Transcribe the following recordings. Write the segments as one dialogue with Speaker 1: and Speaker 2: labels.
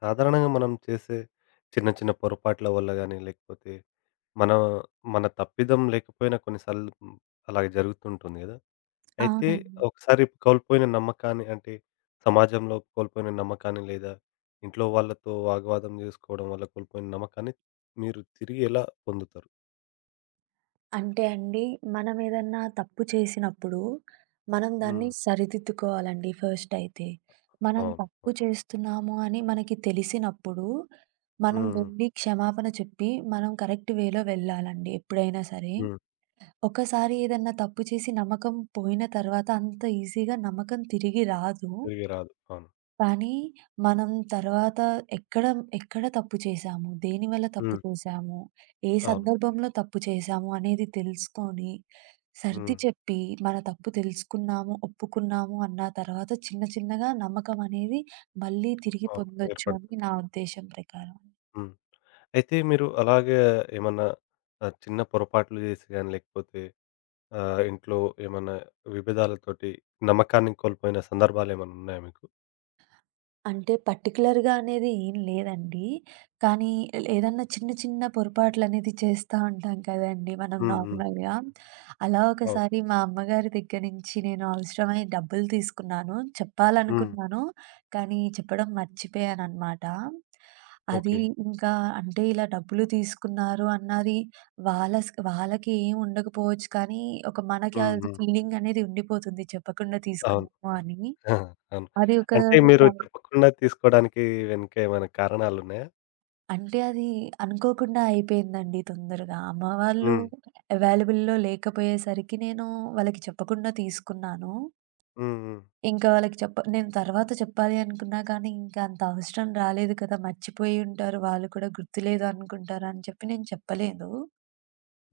Speaker 1: సాధారణంగా మనం చేసే చిన్న చిన్న పొరపాట్ల వల్ల గానీ, లేకపోతే మన మన తప్పిదం లేకపోయినా కొన్నిసార్లు అలాగే జరుగుతుంటుంది గదా! అయితే
Speaker 2: అవునండి.
Speaker 1: ఒకసారి కోల్పోయిన నమ్మకాన్ని అంటే సమాజంలో కోల్పోయిన నమ్మకాన్ని లేదా ఇంట్లో వాళ్ళతో వాగ్వాదం జేసుకోవడం వల్ల కోల్పోయిన నమ్మకాన్ని మీరు తిరిగి ఎలా పొందుతారు?
Speaker 2: అంటే అండి, మనమేదన్నా తప్పు చేసినప్పుడు, మనం దాన్ని
Speaker 1: హ్మ్.
Speaker 2: సరిదిద్దుకోవాలండి ఫస్టయితే. మనం
Speaker 1: అవును.
Speaker 2: తప్పు
Speaker 1: అవును.
Speaker 2: చేస్తున్నాము అని మనకి తెలిసినప్పుడు, మనం
Speaker 1: హ్మ్.
Speaker 2: వెళ్లి క్షమాపణ చెప్పి, మనం కరెక్ట్ వేలో వెళ్ళాలండి ఎప్పుడైనా సరే.
Speaker 1: హ్మ్.
Speaker 2: ఒకసారి ఏదన్నా తప్పు చేసి నమ్మకం పోయిన తర్వాత అంత ఈజీగా నమ్మకం తిరిగి రాదు.
Speaker 1: తిరిగి రాదు. అవును.
Speaker 2: కానీ మనం తర్వాత ఎక్కడ, ఎక్కడ తప్పు చేశాము? దేనివల్ల తప్పు
Speaker 1: హ్మ్.
Speaker 2: చేశాము? ఏ
Speaker 1: అవును.
Speaker 2: సందర్భంలో తప్పు చేశాము అనేది తెలుసుకొని, సర్ది
Speaker 1: హ్మ్.
Speaker 2: చెప్పి, మన తప్పు తెలుసుకున్నాము, ఒప్పుకున్నాము అన్న తర్వాత చిన్న చిన్నగా నమ్మకం అనేది మళ్ళీ తిరిగి
Speaker 1: అవును.
Speaker 2: పొందొచ్చు అని
Speaker 1: ఏర్పడతది.
Speaker 2: నా ఉద్దేశం ప్రకారం.
Speaker 1: హ్మ్. అయితే మీరు అలాగే ఏమన్నా చిన్న పొరపాట్లు జేసి గాని, లేకపోతే ఇంట్లో ఏమన్నా విభేదాలతోటి నమ్మకాన్ని కోల్పోయిన సందర్భాలేమన్నా ఉన్నాయా మీకు?
Speaker 2: అంటే పర్టిక్యులర్‌గా అనేది ఏం లేదండి. కానీ ఏదన్నా చిన్న చిన్న పొరపాట్లనేది చేస్తా ఉంటాం కదండీ మనం
Speaker 1: హ్మ్. హ్మ్.
Speaker 2: నార్మల్‌గా. అలా
Speaker 1: అవును.
Speaker 2: ఒకసారి మా అమ్మగారి దగ్గర నుంచి నేను అవసరమై డబ్బులు తీసుకున్నాను.
Speaker 1: హ్మ్.
Speaker 2: చెప్పాలనుకున్నాను, కానీ చెప్పడం మర్చిపోయాననమాట. అది
Speaker 1: ఓకే.
Speaker 2: ఇంకా అంటే ఇలా డబ్బులు తీసుకున్నారు అన్నది వాళ్ళకి ఏం ఉండకపోవచ్చు కానీ, ఒక మనకి
Speaker 1: హ్మ్.
Speaker 2: అది
Speaker 1: హ్మ్.
Speaker 2: ఫీలింగనేది ఉండిపోతుంది చెప్పకుండా
Speaker 1: అవును.
Speaker 2: తీసుకున్నాము అని.
Speaker 1: ఆ! అవును.
Speaker 2: అది ఒక
Speaker 1: అంటే మీరు చెప్పకుండా తీసుకోవడానికి వెనుక ఏమైనా కారణాలున్నాయా?
Speaker 2: అంటే అది అనుకోకుండా అయిపోయిందండి తొందరగా. అమ్మ వాళ్ళు
Speaker 1: హ్మ్.
Speaker 2: అవైలబుల్‌లో లేకపోయేసరికి నేను వాళ్ళకి చెప్పకుండా తీసుకున్నాను.
Speaker 1: హ్మ్. హ్మ్.
Speaker 2: ఇంకా వాళ్ళకి చెప్ప నేను తర్వాత చెప్పాలి అనుకున్నా కానీ ఇంకా అంత అవసరం రాలేదు కదా! మర్చిపోయి ఉంటారు వాళ్ళు కూడా గుర్తులేదు అనుకుంటారు అని చెప్పి నేను చెప్పలేదు.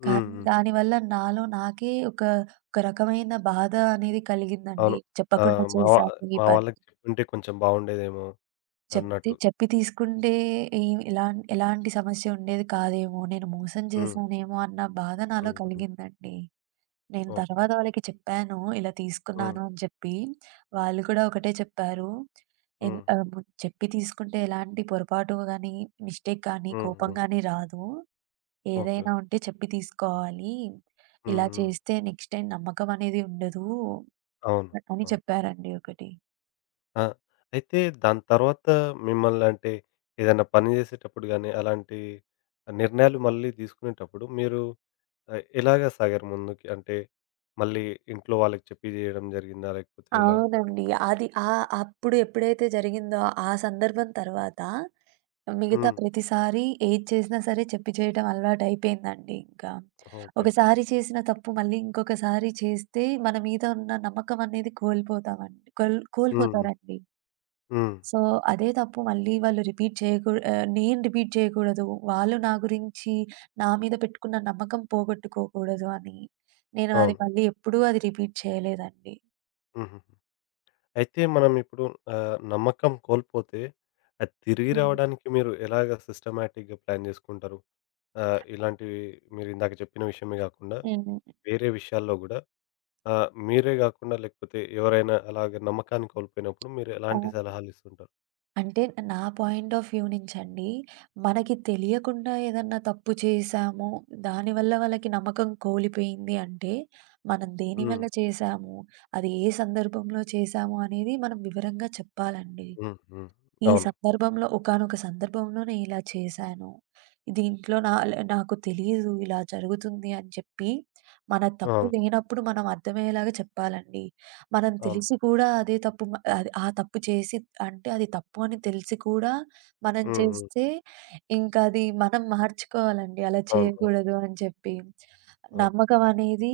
Speaker 1: హ్మ్.
Speaker 2: కానీ
Speaker 1: హ్మ్.
Speaker 2: దానివల్ల నాలో నాకే ఒక, ఒక రకమైన బాధ అనేది కలిగిందండి.
Speaker 1: అవును. ఆ!
Speaker 2: చెప్పకుండా
Speaker 1: మా వా
Speaker 2: చేశాను ఈ
Speaker 1: మా
Speaker 2: పని.
Speaker 1: వాళ్ళకి చెప్పుంటే కొంచెం బావుండేదేమో
Speaker 2: చెప్తే
Speaker 1: అన్నట్టు.
Speaker 2: చెప్పి తీసుకుంటే ఈ ఇలా ఎలాంటి సమస్య ఉండేది కాదేమో! నేను మోసం
Speaker 1: హ్మ్.
Speaker 2: చేశానేమో అన్న బాధ నాలో
Speaker 1: హ్మ్. హ్మ్.
Speaker 2: కలిగిందండి. నేను
Speaker 1: ఓకే.
Speaker 2: తర్వాత వాళ్ళకి చెప్పాను. ఇలా
Speaker 1: హ్మ్.
Speaker 2: తీసుకున్నాను అని చెప్పి. వాళ్ళు కూడా ఒకటే చెప్పారు. ఎన్
Speaker 1: హ్మ్.
Speaker 2: ఆహ్, ము చెప్పి తీసుకుంటే ఎలాంటి పొరపాటు గాని, మిస్టేక్ గాని,
Speaker 1: హ్మ్.
Speaker 2: కోపం
Speaker 1: హ్మ్.
Speaker 2: గాని రాదు.
Speaker 1: ఓకే.
Speaker 2: ఏదైనా ఉంటే చెప్పి తీసుకోవాలి.
Speaker 1: హ్మ్.
Speaker 2: ఇలా
Speaker 1: హ్మ్.
Speaker 2: చేస్తే నెక్స్ట్ టైమ్ నమ్మకం అనేది ఉండదు
Speaker 1: అవును.
Speaker 2: అని
Speaker 1: అవును.
Speaker 2: చెప్పారండి ఒకటి.
Speaker 1: ఆ! అయితే దాని తర్వాత మిమ్మల్ని అంటే ఏదైనా పని చేసేటప్పుడు గాని, అలాంటి నిర్ణయాలు మళ్ళీ తీసుకునేటప్పుడు మీరు ఎలాగా సాగారు ముందుకి? అంటే మళ్ళీ ఇంట్లో వాళ్ళకి చెప్పి చేయడం జరిగిందా? లేకపోతే ఎలా?
Speaker 2: అవునండి. అది అప్పుడు ఎప్పుడైతే జరిగిందో ఆ సందర్భం తర్వాత మిగతా
Speaker 1: హ్మ్.
Speaker 2: ప్రతిసారి ఏది చేసినా సరే చెప్పి చేయడం అలవాటయిపోయిందండి ఇంకా.
Speaker 1: ఓకే.
Speaker 2: ఒకసారి చేసిన తప్పు మళ్ళీ ఇంకొకసారి చేస్తే మన మీద ఉన్న నమ్మకం అనేది కోల్పోతామండి. కోల్
Speaker 1: హ్మ్.
Speaker 2: కోల్పోతారండి.
Speaker 1: హ్మ్.
Speaker 2: సో, అదే తప్పు మళ్ళీ వాళ్ళు రిపీట్ చేయకూ ఆహ్, నేను రిపీట్ చేయకూడదు. వాళ్ళు నా గురించి నా మీద పెట్టుకున్న నమ్మకం పోగొట్టుకోకూడదు అని. నేను అది
Speaker 1: అవును.
Speaker 2: మళ్ళీ ఎప్పుడూ అది రిపీట్ చేయలేదండి.
Speaker 1: హుహుహు. అయితే మనం ఇప్పుడు నమ్మకం కోల్పోతే అది తిరిగి
Speaker 2: హ్మ్.
Speaker 1: రావడానికి మీరు ఎలాగా సిస్టమాటిక్‌గా ప్లాన్ చేసుకుంటారు? ఇలాంటివి మీరు ఇందాక చెప్పిన విషయమే కాకుండా
Speaker 2: హ్మ్.
Speaker 1: వేరే విషయాల్లో గూడా ఆ! మీరే గాకుండా లేకపోతే ఎవరైనా అలాగ నమ్మకాన్ని కోల్పోయినప్పుడు మీరు ఎలాంటి
Speaker 2: అవును.
Speaker 1: సలహాలు ఇస్తుంటారు?
Speaker 2: అంటే నా పాయింట్ ఆఫ్ వ్యూ నుంచండి, మనకి తెలియకుండా ఏదన్నా తప్పు చేశాము, దానివల్ల వాళ్ళకి నమ్మకం కోల్పోయింది అంటే, మనం
Speaker 1: హ్మ్.
Speaker 2: దేనివల్ల చేశాము, అది ఏ సందర్భంలో చేశాము అనేది మనం వివరంగా చెప్పాలండి.
Speaker 1: హ్మ్. హ్మ్.
Speaker 2: ఈ
Speaker 1: అవును.
Speaker 2: సందర్భంలో ఒకానొక సందర్భంలో నేనిలా చేశాను. దీంట్లో నాకు తెలీదు ఇలా జరుగుతుంది అని చెప్పి, మన తప్పు
Speaker 1: అవును.
Speaker 2: లేనప్పుడు మనం అర్థమయ్యేలాగా చెప్పాలండి. మనం
Speaker 1: అవును.
Speaker 2: తెలిసి కూడా అదే తప్పు మ అది ఆ తప్పు చేసి అంటే అది తప్పు అని తెలిసి కూడా మనం
Speaker 1: హ్మ్. హ్మ్.
Speaker 2: చేస్తే, ఇంకా అది మనం మార్చుకోవాలండి. అలా
Speaker 1: అవును. అవును.
Speaker 2: చేయకూడదు అని చెప్పి.
Speaker 1: అవును.
Speaker 2: నమ్మకం అనేది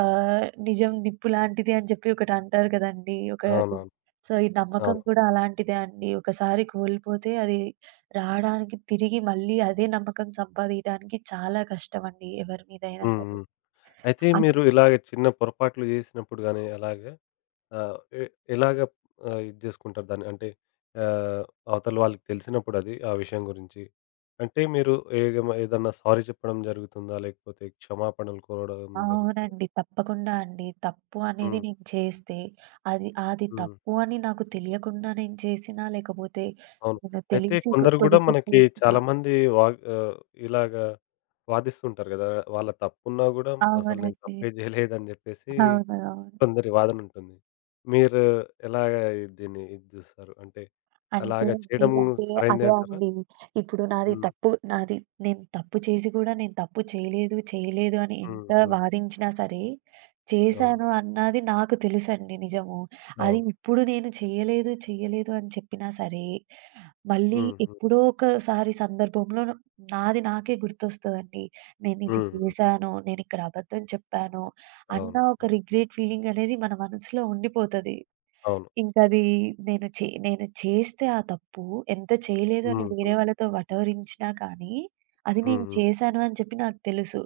Speaker 2: నిజం నిప్పు లాంటిది అని చెప్పి ఒకటి అంటారు కదండీ! ఒకటి
Speaker 1: అవునవును.
Speaker 2: సో, ఈ నమ్మకం
Speaker 1: అవును.
Speaker 2: కూడా అలాంటిదే అండి. ఒకసారి కోల్పోతే అది రాడానికి తిరిగి మళ్ళీ అదే నమ్మకం సంపాదియడానికి చాలా కష్టమండి ఎవరి మీదైనా
Speaker 1: హ్మ్.
Speaker 2: సరే.
Speaker 1: హ్మ్. అయితే
Speaker 2: అన్
Speaker 1: మీరు ఇలాగ చిన్న పొరపాట్లు జేసినప్పుడు గాని అలాగా ఆహ్, ఎ ఎలాగ ఇది జేసుకుంటారు దాన్ని? అంటే ఆహ్, అవతల వాళ్ళకి తెలిసినప్పుడు అది ఆ విషయం గురించి. అంటే మీరు ఏదన్నా సారీ చెప్పడం జరుగుతుందా? లేకపోతే క్షమాపణలు కోరడం జరుగుతుందా?
Speaker 2: అవునండి. తప్పకుండా అండి. తప్పు అనేది
Speaker 1: హ్మ్.
Speaker 2: నేను చేస్తే అది అది
Speaker 1: హ్మ్.
Speaker 2: తప్పు అని నాకు తెలియకుండా నేను చేసినా, లేకపోతే
Speaker 1: అవును.
Speaker 2: నేను
Speaker 1: అయితే కొందరు గూడా
Speaker 2: తెలిసి
Speaker 1: మనకి
Speaker 2: చేసినా
Speaker 1: చాలామంది వాగ్ ఆహ్, ఇలాగా వాదిస్తుంటారు గదా! వాళ్ళ తప్పున్నా గూడా అసలు నేను
Speaker 2: అవునండి.
Speaker 1: తప్పే జేయలేదని జెప్పేసి
Speaker 2: అవును. అవును.
Speaker 1: కొందరి వాదనుంటుంది. మీరు ఎలాగ దీన్ని ఇది జూస్తారు? అంటే
Speaker 2: అంటే
Speaker 1: అలాగ
Speaker 2: అండి
Speaker 1: చేయడం
Speaker 2: అంటే
Speaker 1: సరైందే
Speaker 2: అదే
Speaker 1: అంటారా?
Speaker 2: అండి. ఇప్పుడు
Speaker 1: హ్మ్.
Speaker 2: నాది నేను తప్పు చేసి కూడా నేను తప్పు చేయలేదు, చేయలేదు అని
Speaker 1: హ్మ్.
Speaker 2: ఎంత
Speaker 1: హ్మ్.
Speaker 2: వాదించినా సరే,
Speaker 1: అవును.
Speaker 2: చేశాను అన్నది నాకు తెలుసండి నిజము. అది
Speaker 1: అవును.
Speaker 2: ఇప్పుడు నేను చేయలేదు, చేయలేదు అని చెప్పినా సరే, మళ్ళీ
Speaker 1: హ్మ్. హ్మ్.
Speaker 2: ఎప్పుడో ఒకసారి సందర్భంలో నాది నాకే గుర్తొస్తదండి. నేనిది
Speaker 1: హ్మ్. హ్మ్.
Speaker 2: చేశాను, నేనిక్కడ అబద్ధం చెప్పాను అన్న
Speaker 1: అవును.
Speaker 2: ఒక
Speaker 1: అవును.
Speaker 2: రిగ్రెట్ ఫీలింగ్ అనేది మన మనసులో ఉండిపోతది.
Speaker 1: అవును.
Speaker 2: ఇంకది నేను చేస్తే ఆ తప్పు ఎంత చేయలేదు అని
Speaker 1: హ్మ్.
Speaker 2: వేరే
Speaker 1: హ్మ్.
Speaker 2: వాళ్ళతో వటవరించినా కానీ, అది నేను
Speaker 1: హ్మ్. హ్మ్.
Speaker 2: చేశాను అని చెప్పి నాకు తెలుసు.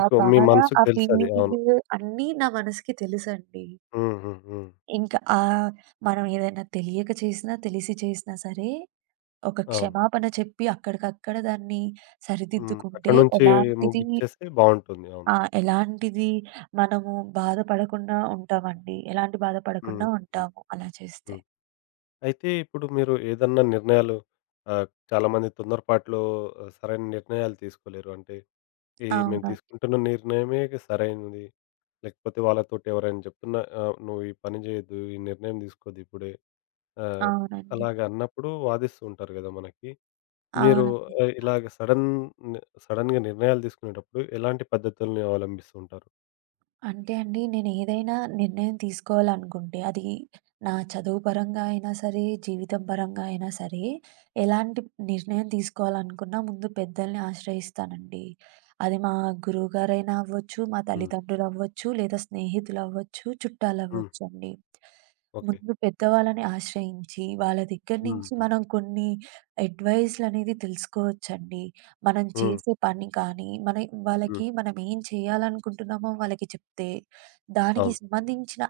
Speaker 2: ఆ
Speaker 1: మీ
Speaker 2: బాధ,
Speaker 1: మనసుకు
Speaker 2: ఆ
Speaker 1: తెలుసది. అవును.
Speaker 2: ఫీలింగ్ అన్నీ నా మనసుకి తెలుసండి.
Speaker 1: హ్మ్. హ్మ్. హ్మ్.
Speaker 2: ఇంకా మనం ఏదైనా తెలియక చేసినా, తెలిసి చేసినా సరే, ఒక
Speaker 1: అవును.
Speaker 2: క్షమాపణ చెప్పి అక్కడికక్కడ దాన్ని
Speaker 1: హ్మ్.
Speaker 2: సరిదిద్దుకుంటే
Speaker 1: అక్కడి నుంచి
Speaker 2: ఎలాంటిది
Speaker 1: ముగించేస్తే బావుంటుంది. అవును.
Speaker 2: ఆ! ఎలాంటిది మనము బాధపడకుండా ఉంటామండి. ఎలాంటి బాధ
Speaker 1: హ్మ్.
Speaker 2: పడకుండా
Speaker 1: హ్మ్.
Speaker 2: ఉంటాము అలా చేస్తే.
Speaker 1: హ్మ్. అయితే ఇప్పుడు మీరు ఏదన్నా నిర్ణయాలు చాలామంది తొందరపాటులో సరైన నిర్ణయాలు తీసుకోలేరు. అంటే ఈ మేము
Speaker 2: అవును.
Speaker 1: తీసుకుంటున్న నిర్ణయమే సరైనది. లేకపోతే వాళ్ళతోటి ఎవరైనా చెప్తున్నా "నువ్వు ఈ పని చేయొద్దు. ఈ నిర్ణయం తీసుకోవద్దు ఇప్పుడే." ఆహ్,
Speaker 2: అవునండి.
Speaker 1: అలాగ అన్నప్పుడు వాదిస్తూ ఉంటారు గదా మనకి. మీరు
Speaker 2: అవునండి.
Speaker 1: ఇలాగ సడన్ ని సడెన్‌గా నిర్ణయాలు తీసుకునేటప్పుడు ఎలాంటి పద్ధతుల్ని అవలంబిస్తూ ఉంటారు?
Speaker 2: అంటే అండి నేనేదైనా నిర్ణయం తీసుకోవాలనుకుంటే అది నా చదువు పరంగా అయినా సరే, జీవితం పరంగా అయినా సరే, ఎలాంటి నిర్ణయం తీసుకోవాలనుకున్నా ముందు పెద్దల్ని ఆశ్రయిస్తానండి. అది మా గురువుగారైనా అవ్వచ్చు, మా
Speaker 1: హ్మ్.
Speaker 2: తల్లిదండ్రులవ్వచ్చు, లేదా స్నేహితులవ్వచ్చు,
Speaker 1: హ్మ్.
Speaker 2: చుట్టాలవ్వచ్చండి.
Speaker 1: ఓకే.
Speaker 2: ముందు పెద్దవాళ్ళని ఆశ్రయించి, వాళ్ళ దగ్గర
Speaker 1: హ్మ్.
Speaker 2: నుంచి
Speaker 1: హ్మ్.
Speaker 2: మనం కొన్ని అడ్వైస్‌లనేవి తెలుసుకోవచ్చండి. మనం
Speaker 1: హ్మ్.
Speaker 2: చేసే పని కానీ, మన
Speaker 1: హ్మ్.
Speaker 2: వాళ్ళకి మనం ఏం చేయాలనుకుంటున్నామో వాళ్ళకి చెప్తే, దానికి
Speaker 1: అవును.
Speaker 2: సంబంధించిన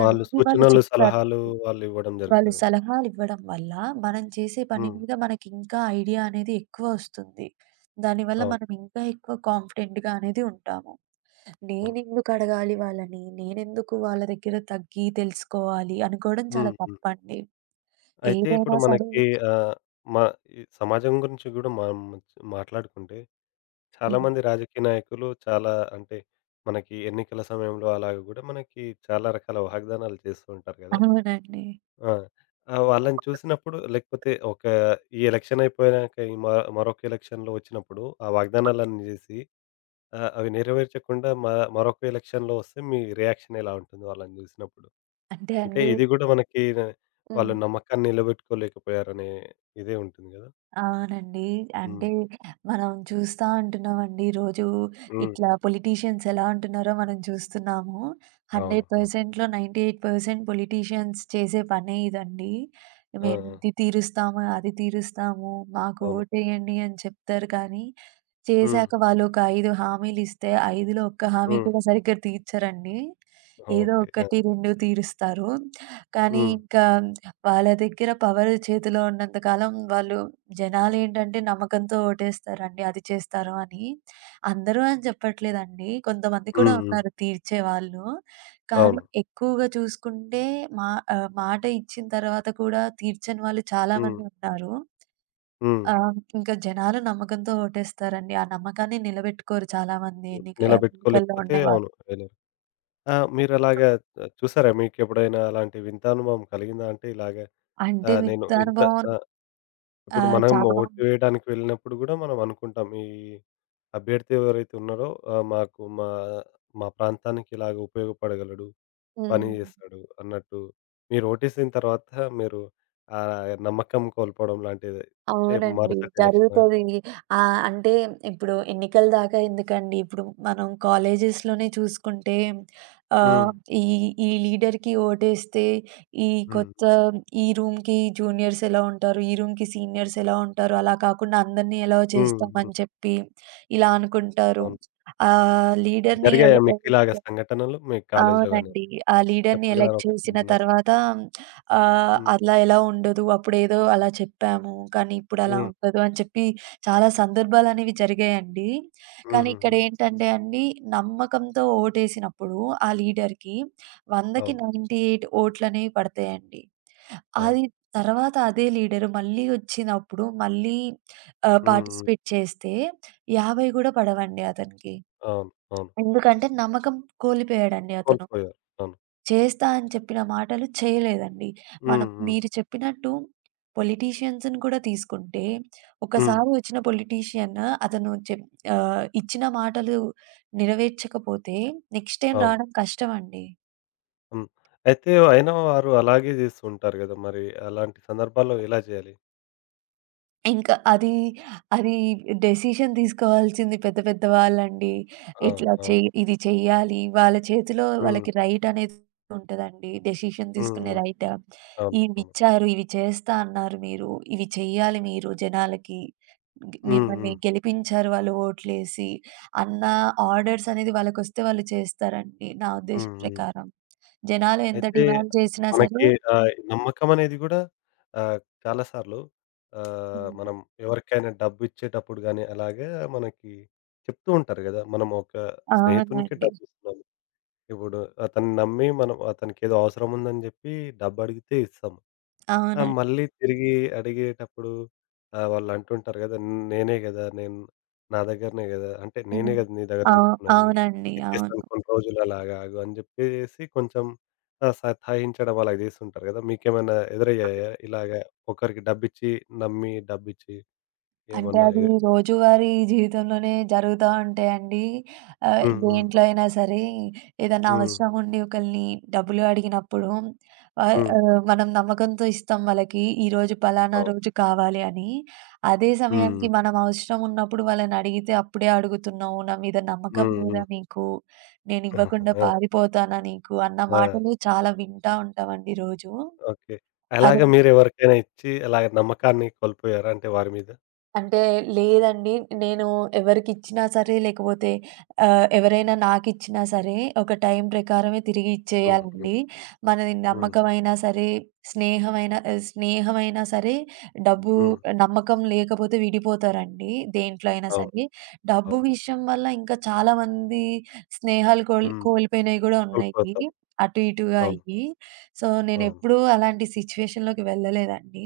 Speaker 1: వాళ్ళు
Speaker 2: వాళ్ళు
Speaker 1: సూచనలు, సలహాలు
Speaker 2: చెప్తారండి.
Speaker 1: వాళ్ళివ్వడం
Speaker 2: వాళ్ళు
Speaker 1: జరుగుతది.
Speaker 2: సలహాలివ్వడం వల్ల, మనం చేసే పని
Speaker 1: హ్మ్.
Speaker 2: మీద మనకి ఇంకా ఐడియా అనేది ఎక్కువ వస్తుంది. దానివల్ల
Speaker 1: అవును.
Speaker 2: మనం ఇంకా ఎక్కువ కాన్ఫిడెంట్‌గా అనేది ఉంటాము.
Speaker 1: అవును.
Speaker 2: నేనెందుకు అడగాలి వాళ్ళని? నేనెందుకు వాళ్ళ దగ్గర తగ్గి తెలుసుకోవాలి అనుకోవడం చాలా
Speaker 1: హ్మ్. హ్మ్.
Speaker 2: తప్పండి.
Speaker 1: అయితే ఇప్పుడు
Speaker 2: ఏదైనా సరే
Speaker 1: మనకి ఆహ్, మ ఈ సమాజం గురించి గూడా మనం మాట్లాడుకుంటే
Speaker 2: హ్మ్.
Speaker 1: చాలామంది రాజకీయ నాయకులు చాలా అంటే మనకి ఎన్నికల సమయంలో అలాగ గూడా మనకి చాలా రకాల వాగ్దానాలు చేస్తూ ఉంటారు గదా!
Speaker 2: అవునండి.
Speaker 1: ఆ! ఆ! వాళ్ళని చూసినప్పుడు లేకపోతే ఒక ఈ ఎలక్షన్ అయిపోయినాక ఈ మ మరొక ఎలక్షన్‌లో వచ్చినప్పుడు ఆ వాగ్దానాలన్నీ జేసి ఆ! అవి నెరవేర్చకుండా మరొక ఎలక్షన్‌లో వస్తే మీ రియాక్షన్ ఎలా ఉంటుంది వాళ్ళని చూసినప్పుడు?
Speaker 2: అంటే
Speaker 1: అంటే
Speaker 2: అండి
Speaker 1: ఇది గూడా మనకి న
Speaker 2: హ్మ్.
Speaker 1: వాళ్ళు నమ్మకాన్ని నిలబెట్టుకోలేకపోయారనే ఇదే ఉంటుంది గదా!
Speaker 2: అవునండి. అంటే
Speaker 1: హ్మ్.
Speaker 2: మనం చూస్తా ఉంటున్నామండి రోజు
Speaker 1: హ్మ్.
Speaker 2: ఇట్లా పొలిటీషియన్స్ ఎలా ఉంటున్నారో మనం చూస్తున్నాము.
Speaker 1: అవును. అవును.
Speaker 2: 100%లో 98% పొలిటీషియన్స్ చేసే పనే ఇదండి.
Speaker 1: ఆ!
Speaker 2: మేము
Speaker 1: ఆ!
Speaker 2: ఇది తీరుస్తాము, అది తీరుస్తాము, మాకు
Speaker 1: అవును.
Speaker 2: ఓటేయండి అని చెప్తారు కానీ
Speaker 1: హ్మ్.
Speaker 2: చేశాక వాళ్ళొక 5 హామీలిస్తే 5లో ఒక్క హామీ
Speaker 1: హ్మ్.
Speaker 2: కూడా సరిగ్గా తీర్చరండి. ఏదో
Speaker 1: ఓకే. ఆ!
Speaker 2: ఒకటి, 2 తీరుస్తారు. కానీ
Speaker 1: హ్మ్.
Speaker 2: ఇంకా వాళ్ళ దగ్గర పవర్ చేతిలో ఉన్నంత కాలం వాళ్ళు జనాలేంటంటే నమ్మకంతో ఓటేస్తారండి. అది చేస్తారు అని. అందరూ అని చెప్పట్లేదండి. కొంతమంది కూడా
Speaker 1: హ్మ్. హ్మ్.
Speaker 2: ఉన్నారు తీర్చేవాళ్ళు. కానీ
Speaker 1: అవును.
Speaker 2: ఎక్కువగా చూసుకుంటే మా మాట ఇచ్చిన తర్వాత కూడా తీర్చని వాళ్ళు
Speaker 1: హ్మ్.
Speaker 2: చాలామంది ఉన్నారు.
Speaker 1: హ్మ్.
Speaker 2: ఆ! ఇంకా జనాలు నమ్మకంతో ఓటేస్తారండి. ఆ నమ్మకాన్ని నిలబెట్టుకోరు చాలామంది ఎన్నికల్లో
Speaker 1: నిలబెట్టుకోలేకపోతే
Speaker 2: ఉండేవాళ్ళు.
Speaker 1: అవును. వెళ్ళారు. ఆ! మీరలాగా చూసారా మీకెప్పుడైనా అలాంటి వింత అనుభవం కలిగిందా? అంటే ఇలాగ
Speaker 2: అంటే
Speaker 1: ఆహ్, నేను ఇంత
Speaker 2: విత్తానుభవం
Speaker 1: ఆ! ఇప్పుడు
Speaker 2: ఆహ్,
Speaker 1: మనం
Speaker 2: చాలా
Speaker 1: ఓటు వేయడానికి వెళ్ళినప్పుడు గూడా మనం అనుకుంటాం. ఈ అభ్యర్థి ఎవరైతే ఉన్నారో ఆహ్, మాకు మా మా ప్రాంతానికి ఇలాగ ఉపయోగపడగలడు, పని
Speaker 2: హ్మ్.
Speaker 1: జేస్తాడు అన్నట్టు. మీరు ఓటేసిన తర్వాత మీరు ఆ నమ్మకం కోల్పోవడం లాంటిది
Speaker 2: అవునండి.
Speaker 1: మరుసటి ఎలక్షన్ గాని.
Speaker 2: జరుగుతది. అంటే ఇప్పుడు ఎన్నికల దాకా ఎందుకండి. ఇప్పుడు మనం కాలేజెస్‌లోనే చూసుకుంటే
Speaker 1: హ్మ్.
Speaker 2: ఆహ్, ఈ ఈ లీడర్‌కి ఓటేస్తే ఈ
Speaker 1: హ్మ్.
Speaker 2: కొత్త ఈ రూమ్‌కి జూనియర్స్ ఎలా ఉంటారు, ఈ రూమ్‌కి సీనియర్స్ ఎలా ఉంటారు, అలా కాకుండా అందరిని ఎలో
Speaker 1: హ్మ్. హ్మ్.
Speaker 2: చేస్తామని చెప్పి ఇలా అనుకుంటారు.
Speaker 1: అవును.
Speaker 2: ఆహ్, లీడర్‌ని ఎల
Speaker 1: జరిగాయా మీకిలాగ సంఘటనలు మీ కాలేజీలో గాని?
Speaker 2: అవునండి. ఆ లీడర్‌ని
Speaker 1: చెప్పగలరా
Speaker 2: ఎలక్ట్
Speaker 1: ఒకటి
Speaker 2: చేసిన
Speaker 1: చిన్నది?
Speaker 2: తర్వాత
Speaker 1: హ్మ్.
Speaker 2: అలా ఎలా ఉండదు. అప్పుడేదో అలా చెప్పాము. కానీ ఇప్పుడలా
Speaker 1: హ్మ్.
Speaker 2: ఉండదు అని చెప్పి చాలా సందర్భాలనేవి జరిగాయండి. కానీ
Speaker 1: హుహుహు.
Speaker 2: ఇక్కడేంటంటే అండి, నమ్మకంతో ఓటేసినప్పుడు ఆ లీడర్‌కి 100కి
Speaker 1: అవును.
Speaker 2: 98 ఓట్లనేవి పడతాయండి.
Speaker 1: అవును.
Speaker 2: అది తర్వాత అదే లీడర్ మళ్ళీ వచ్చినప్పుడు మళ్ళీ
Speaker 1: హ్మ్. హ్మ్.
Speaker 2: పార్టిసిపేట్ చేస్తే 50 కూడా పడవండి అతనికి.
Speaker 1: అవును. అవును.
Speaker 2: ఎందుకంటే నమ్మకం కోల్పోయాడండి అతను.
Speaker 1: కోల్పోయారు. అవును.
Speaker 2: చేస్తా అని చెప్పిన మాటలు చేయలేదండి. మనం
Speaker 1: హ్మ్. హ్మ్.
Speaker 2: మీరు చెప్పినట్టు పొలిటీషియన్స్‌ని కూడా తీసుకుంటే,
Speaker 1: హ్మ్.
Speaker 2: ఒకసారి వచ్చిన పొలిటీషియన్ అతను చెప్ ఇచ్చిన మాటలు నెరవేర్చకపోతే నెక్స్ట్ టైమ్
Speaker 1: అవును.
Speaker 2: రావడం కష్టమండి.
Speaker 1: హ్మ్. అయితే అయినా వారు అలాగే చేస్తూ ఉంటారు గదా! మరి అలాంటి సందర్భాల్లో ఎలా చేయాలి?
Speaker 2: ఇంకా అది, అది డెసిషన్ తీసుకోవాల్సింది పెద్ద పెద్ద వాళ్ళండి.
Speaker 1: అవును.
Speaker 2: ఇట్లా
Speaker 1: అవును.
Speaker 2: చెయ్ ఇది చెయ్యాలి. వాళ్ళ చేతిలో
Speaker 1: హ్మ్.
Speaker 2: వాళ్ళకి రైట్ అనేది ఉంటదండి. డెసిషన్
Speaker 1: హ్మ్.
Speaker 2: తీసుకునే
Speaker 1: హ్మ్.
Speaker 2: రైట్.
Speaker 1: అవును. అవును.
Speaker 2: ఇవిచ్చారు, ఇవి చేస్తా అన్నారు మీరు. ఇవి చెయ్యాలి మీరు జనాలకి.
Speaker 1: హ్మ్.
Speaker 2: మిమ్మల్ని
Speaker 1: హ్మ్.
Speaker 2: గెలిపించారు వాళ్ళు ఓట్లేసి అన్న ఆర్డర్స్ అనేది వాళ్ళకొస్తే వాళ్ళు చేస్తారండి నా ఉద్దేశం
Speaker 1: హ్మ్. హ్మ్.
Speaker 2: ప్రకారం. జనాలు ఎంత
Speaker 1: అయితే
Speaker 2: డిమాండ్ చేసినా సరే
Speaker 1: మనకి నమ్మకం అనేది గూడా ఆహ్, చాలా సార్లు
Speaker 2: హ్మ్.
Speaker 1: మనం ఎవరికైనా డబ్బిచ్చేటప్పుడు గానీ, అలాగే మనకి చెప్తూ ఉంటారు గదా! మనం ఒక స్నేహితునికి
Speaker 2: అవునండి.
Speaker 1: డబ్బిస్తున్నాము. ఇప్పుడు అతన్ని నమ్మి మనం అతనికేదో అవసరం ఉందని జెప్పి డబ్బడిగితే ఇస్తాం. ఆ!
Speaker 2: అవునండి.
Speaker 1: మళ్ళీ తిరిగి అడిగేటప్పుడు వాళ్ళు అంటుంటారు గదా! నేనే గదా! నేను నా దగ్గరనే గదా! అంటే
Speaker 2: హ్మ్.
Speaker 1: నేనే గదా! నీ దగ్గర
Speaker 2: అవు
Speaker 1: తీసుకున్నది.
Speaker 2: అవునండి. అవును.
Speaker 1: ఇచ్చేస్తాను కొన్ని రోజులు అలాగా ఆగు అని జెప్పేసి కొంచెం సతాయించడం అలా జేస్తుంటారు గదా! మీకేమైనా ఎదురయ్యాయా? ఇలాగ ఒకరికి డబ్బిచ్చి నమ్మి డబ్బిచ్చి
Speaker 2: అంటే
Speaker 1: ఏమన్నా
Speaker 2: అది
Speaker 1: ఎ
Speaker 2: రోజువారీ జీవితంలోనే జరుగుతా ఉంటాయండి. ఆహ్,
Speaker 1: హ్మ్. హ్మ్.
Speaker 2: దేంట్లో అయినా సరే ఏదన్నా
Speaker 1: హ్మ్.
Speaker 2: అవసరం ఉండి ఒకళ్ళని డబ్బులు అడిగినప్పుడు ఆహ్,
Speaker 1: హ్మ్.
Speaker 2: ఆహ్, మనం నమ్మకంతో ఇస్తాం వాళ్ళకి. ఈరోజు పలానా
Speaker 1: అవును.
Speaker 2: రోజు కావాలి అని. అదే
Speaker 1: హ్మ్.
Speaker 2: సమయానికి మనం అవసరం ఉన్నప్పుడు వాళ్ళని అడిగితే అప్పుడే అడుగుతున్నావు. నా మీద నమ్మకం
Speaker 1: హ్మ్.
Speaker 2: లేదా
Speaker 1: హ్మ్.
Speaker 2: నీకు? నేను ఇవ్వకుండా
Speaker 1: ఆ!
Speaker 2: పారిపోతానా నీకు? అన్న
Speaker 1: ఆ!
Speaker 2: మాటలు చాలా వింటా ఉంటామండి రోజు.
Speaker 1: ఓకే.
Speaker 2: అదే
Speaker 1: అలాగా మీరెవరికైనా ఇచ్చి అలాగ నమ్మకాన్ని కోల్పోయారా? అంటే వారి మీద?
Speaker 2: అంటే లేదండి. నేను ఎవరికిచ్చినా సరే లేకపోతే ఎవరైనా నాకిచ్చినా సరే ఒక టైం ప్రకారమే తిరిగి
Speaker 1: హ్మ్. హ్మ్.
Speaker 2: ఇచ్చేయాలండి. మనది
Speaker 1: హ్మ్.
Speaker 2: నమ్మకమైనా సరే, స్నేహమైనా సరే డబ్బు
Speaker 1: హ్మ్.
Speaker 2: నమ్మకం లేకపోతే విడిపోతారండి దేంట్లో అయినా
Speaker 1: అవును.
Speaker 2: సరే. డబ్బు
Speaker 1: అవును.
Speaker 2: విషయం వల్ల ఇంకా చాలామంది స్నేహాలు
Speaker 1: హ్మ్.
Speaker 2: కోల్పోయినయి గూడా ఉన్నాయి.
Speaker 1: కోల్పోతాం.
Speaker 2: అటు ఇటుగా
Speaker 1: అవును.
Speaker 2: అయ్యి. సో,
Speaker 1: అవును.
Speaker 2: నేనెప్పుడూ అలాంటి సిట్యుయేషన్‌లోకి వెళ్ళలేదండి.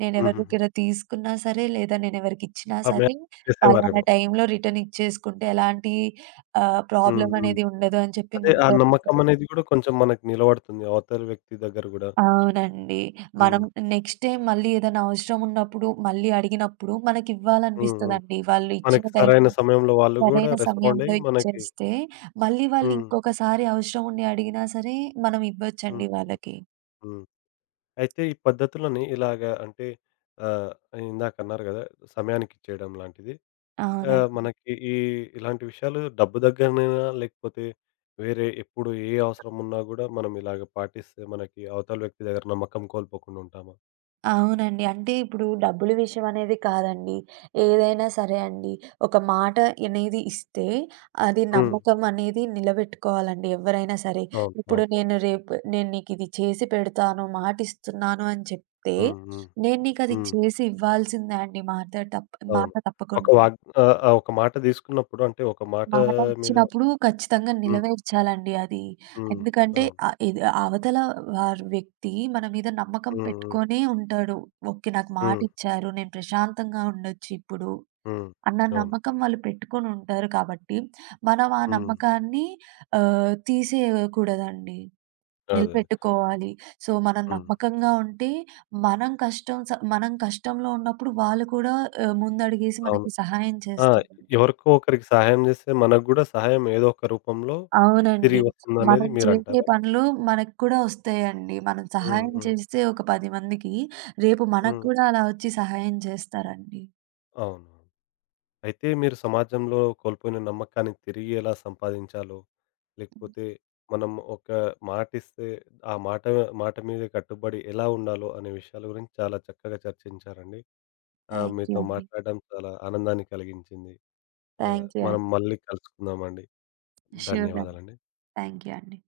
Speaker 2: నేనెవరి
Speaker 1: హుహుహు.
Speaker 2: దగ్గర తీసుకున్నా సరే, లేదా నేనెవరికిచ్చినా
Speaker 1: ఆమె
Speaker 2: సరే, పలానా
Speaker 1: చేసేవారేమో.
Speaker 2: టైంలో రిటర్న్ ఇచ్చేసుకుంటే ఎలాంటి
Speaker 1: హ్మ్.
Speaker 2: ప్రాబ్లమ్
Speaker 1: హ్మ్.
Speaker 2: అనేది ఉండదు అని చెప్పి
Speaker 1: అదే ఆ
Speaker 2: ముందే
Speaker 1: నమ్మకం
Speaker 2: మాట్లాడుకున్నాం.
Speaker 1: అనేది గూడా కొంచెం మనకు నిలబడుతుంది అవతలి వ్యక్తి దగ్గర గూడా.
Speaker 2: అవునండి. మనం
Speaker 1: హ్మ్.
Speaker 2: నెక్స్ట్ టైం మళ్ళీ ఏదైనా అవసరం ఉన్నప్పుడు, మళ్ళీ అడిగినప్పుడు
Speaker 1: హ్మ్. హ్మ్.
Speaker 2: మనకివ్వాలనిపిస్తదండి. వాళ్ళు ఇచ్చిన
Speaker 1: మనకి
Speaker 2: టైం
Speaker 1: సరైన సమయంలో వాళ్ళు గూడా
Speaker 2: సరైన
Speaker 1: రెస్పాండ్
Speaker 2: సమయంలో
Speaker 1: అయ్యి మనకి
Speaker 2: ఇచ్చేస్తే, మళ్ళీ వాళ్ళు
Speaker 1: హ్మ్.
Speaker 2: ఇంకొకసారి అవసరం ఉండి అడిగినా సరే, మనం
Speaker 1: హ్మ్.
Speaker 2: ఇవ్వొచ్చండి
Speaker 1: హ్మ్.
Speaker 2: వాళ్ళకి.
Speaker 1: హ్మ్. అయితే ఈ పద్ధతులని ఇలాగ అంటే ఆహ్, ఇందాకన్నారు గదా! సమయానికిచ్చేయడం లాంటిది. ఆ!
Speaker 2: అవునండి.
Speaker 1: మనకి ఈ ఇలాంటి విషయాలు డబ్బు దగ్గరనైనా లేకపోతే వేరే ఎప్పుడు ఏ అవసరం ఉన్నా గూడా మనం ఇలాగ పాటిస్తే మనకి అవతల వ్యక్తి దగ్గర నమ్మకం కోల్పోకుండా ఉంటాము.
Speaker 2: అవునండి. అంటే ఇప్పుడు డబ్బుల విషయం అనేది కాదండి. ఏదైనా సరే అండి. ఒక మాట అనేది ఇస్తే అది
Speaker 1: హ్మ్.
Speaker 2: నమ్మకం అనేది నిలబెట్టుకోవాలండి ఎవరైనా సరే.
Speaker 1: అవును.
Speaker 2: ఇప్పుడు
Speaker 1: అవును.
Speaker 2: నేను రేపు నేను నీకిది చేసి పెడతాను, మాటిస్తున్నాను అని చెప్తే,
Speaker 1: హ్మ్. హ్మ్.
Speaker 2: నేను నీకది
Speaker 1: హ్మ్.
Speaker 2: చేసి ఇవ్వాల్సిందే అండి మాట
Speaker 1: అవును. ఒక
Speaker 2: తప్పకుండా.
Speaker 1: వాగ్ ఆహ్, ఆహ్, ఒక మాట తీసుకున్నప్పుడు అంటే ఒక మాట
Speaker 2: మాట
Speaker 1: మీద
Speaker 2: ఇచ్చినప్పుడు ఖచ్చితంగా
Speaker 1: హ్మ్.
Speaker 2: నిలవేర్చాలండి అది.
Speaker 1: హ్మ్.
Speaker 2: ఎందుకంటే
Speaker 1: అవును.
Speaker 2: ఆహ్, ఇది అవతల వారి వ్యక్తి మన మీద నమ్మకం
Speaker 1: హ్మ్. హ్మ్.
Speaker 2: పెట్టుకొనే ఉంటాడు. ఓకే. నాకు
Speaker 1: హ్మ్.
Speaker 2: మాటిచ్చారు. నేను ప్రశాంతంగా ఉండొచ్చు ఇప్పుడు
Speaker 1: హ్మ్.
Speaker 2: అన్న
Speaker 1: అవును.
Speaker 2: నమ్మకం వాళ్ళు పెట్టుకొని ఉంటారు కాబట్టి, మనం ఆ
Speaker 1: హ్మ్.
Speaker 2: నమ్మకాన్ని తీసేయకూడదండి.
Speaker 1: అదే.
Speaker 2: నిలబెట్టుకోవాలి. సో, మనం
Speaker 1: హ్మ్.
Speaker 2: నమ్మకంగా ఉంటే మనం కష్టంలో ఉన్నప్పుడు వాళ్ళు కూడా ముందడుగేసి
Speaker 1: అవును.
Speaker 2: మనకి సహాయం
Speaker 1: ఆ!
Speaker 2: చేస్తారండి.
Speaker 1: ఎవరికో ఒకరికి సహాయం చేస్తే మనకు గూడా సహాయం ఏదో ఒక రూపంలో
Speaker 2: అవునండి.
Speaker 1: తిరిగి వస్తుందనేది
Speaker 2: మనం చేసే
Speaker 1: మీరంటారా?
Speaker 2: పనులు మనకు కూడా వస్తాయండి. మనం
Speaker 1: హ్మ్.
Speaker 2: సహాయం
Speaker 1: హ్మ్.
Speaker 2: చేస్తే ఒక 10 మందికి, రేపు మనకు
Speaker 1: హ్మ్.
Speaker 2: కూడా అలా వచ్చి సహాయం చేస్తారండి.
Speaker 1: అవును. అయితే మీరు సమాజంలో కోల్పోయిన నమ్మకాన్ని తిరిగి ఎలా సంపాదించాలో, లేకపోతే మనం ఒక మాటిస్తే ఆ మాట మాట మీద కట్టుబడి ఎలా ఉండాలో అనే విషయాల గురించి చాలా చక్కగా చర్చించారండి.
Speaker 2: థ్యాంక్ యూ
Speaker 1: మీతో
Speaker 2: అండి.
Speaker 1: మాట్లాడడం చాలా ఆనందాన్ని కలిగించింది.
Speaker 2: థ్యాంక్ యూ
Speaker 1: మనం
Speaker 2: అండి.
Speaker 1: మళ్ళీ కలుసుకుందామండి.
Speaker 2: ష్యూర్ అండి.
Speaker 1: ధన్యవాదాలండి.
Speaker 2: థ్యాంక్ యూ అండి.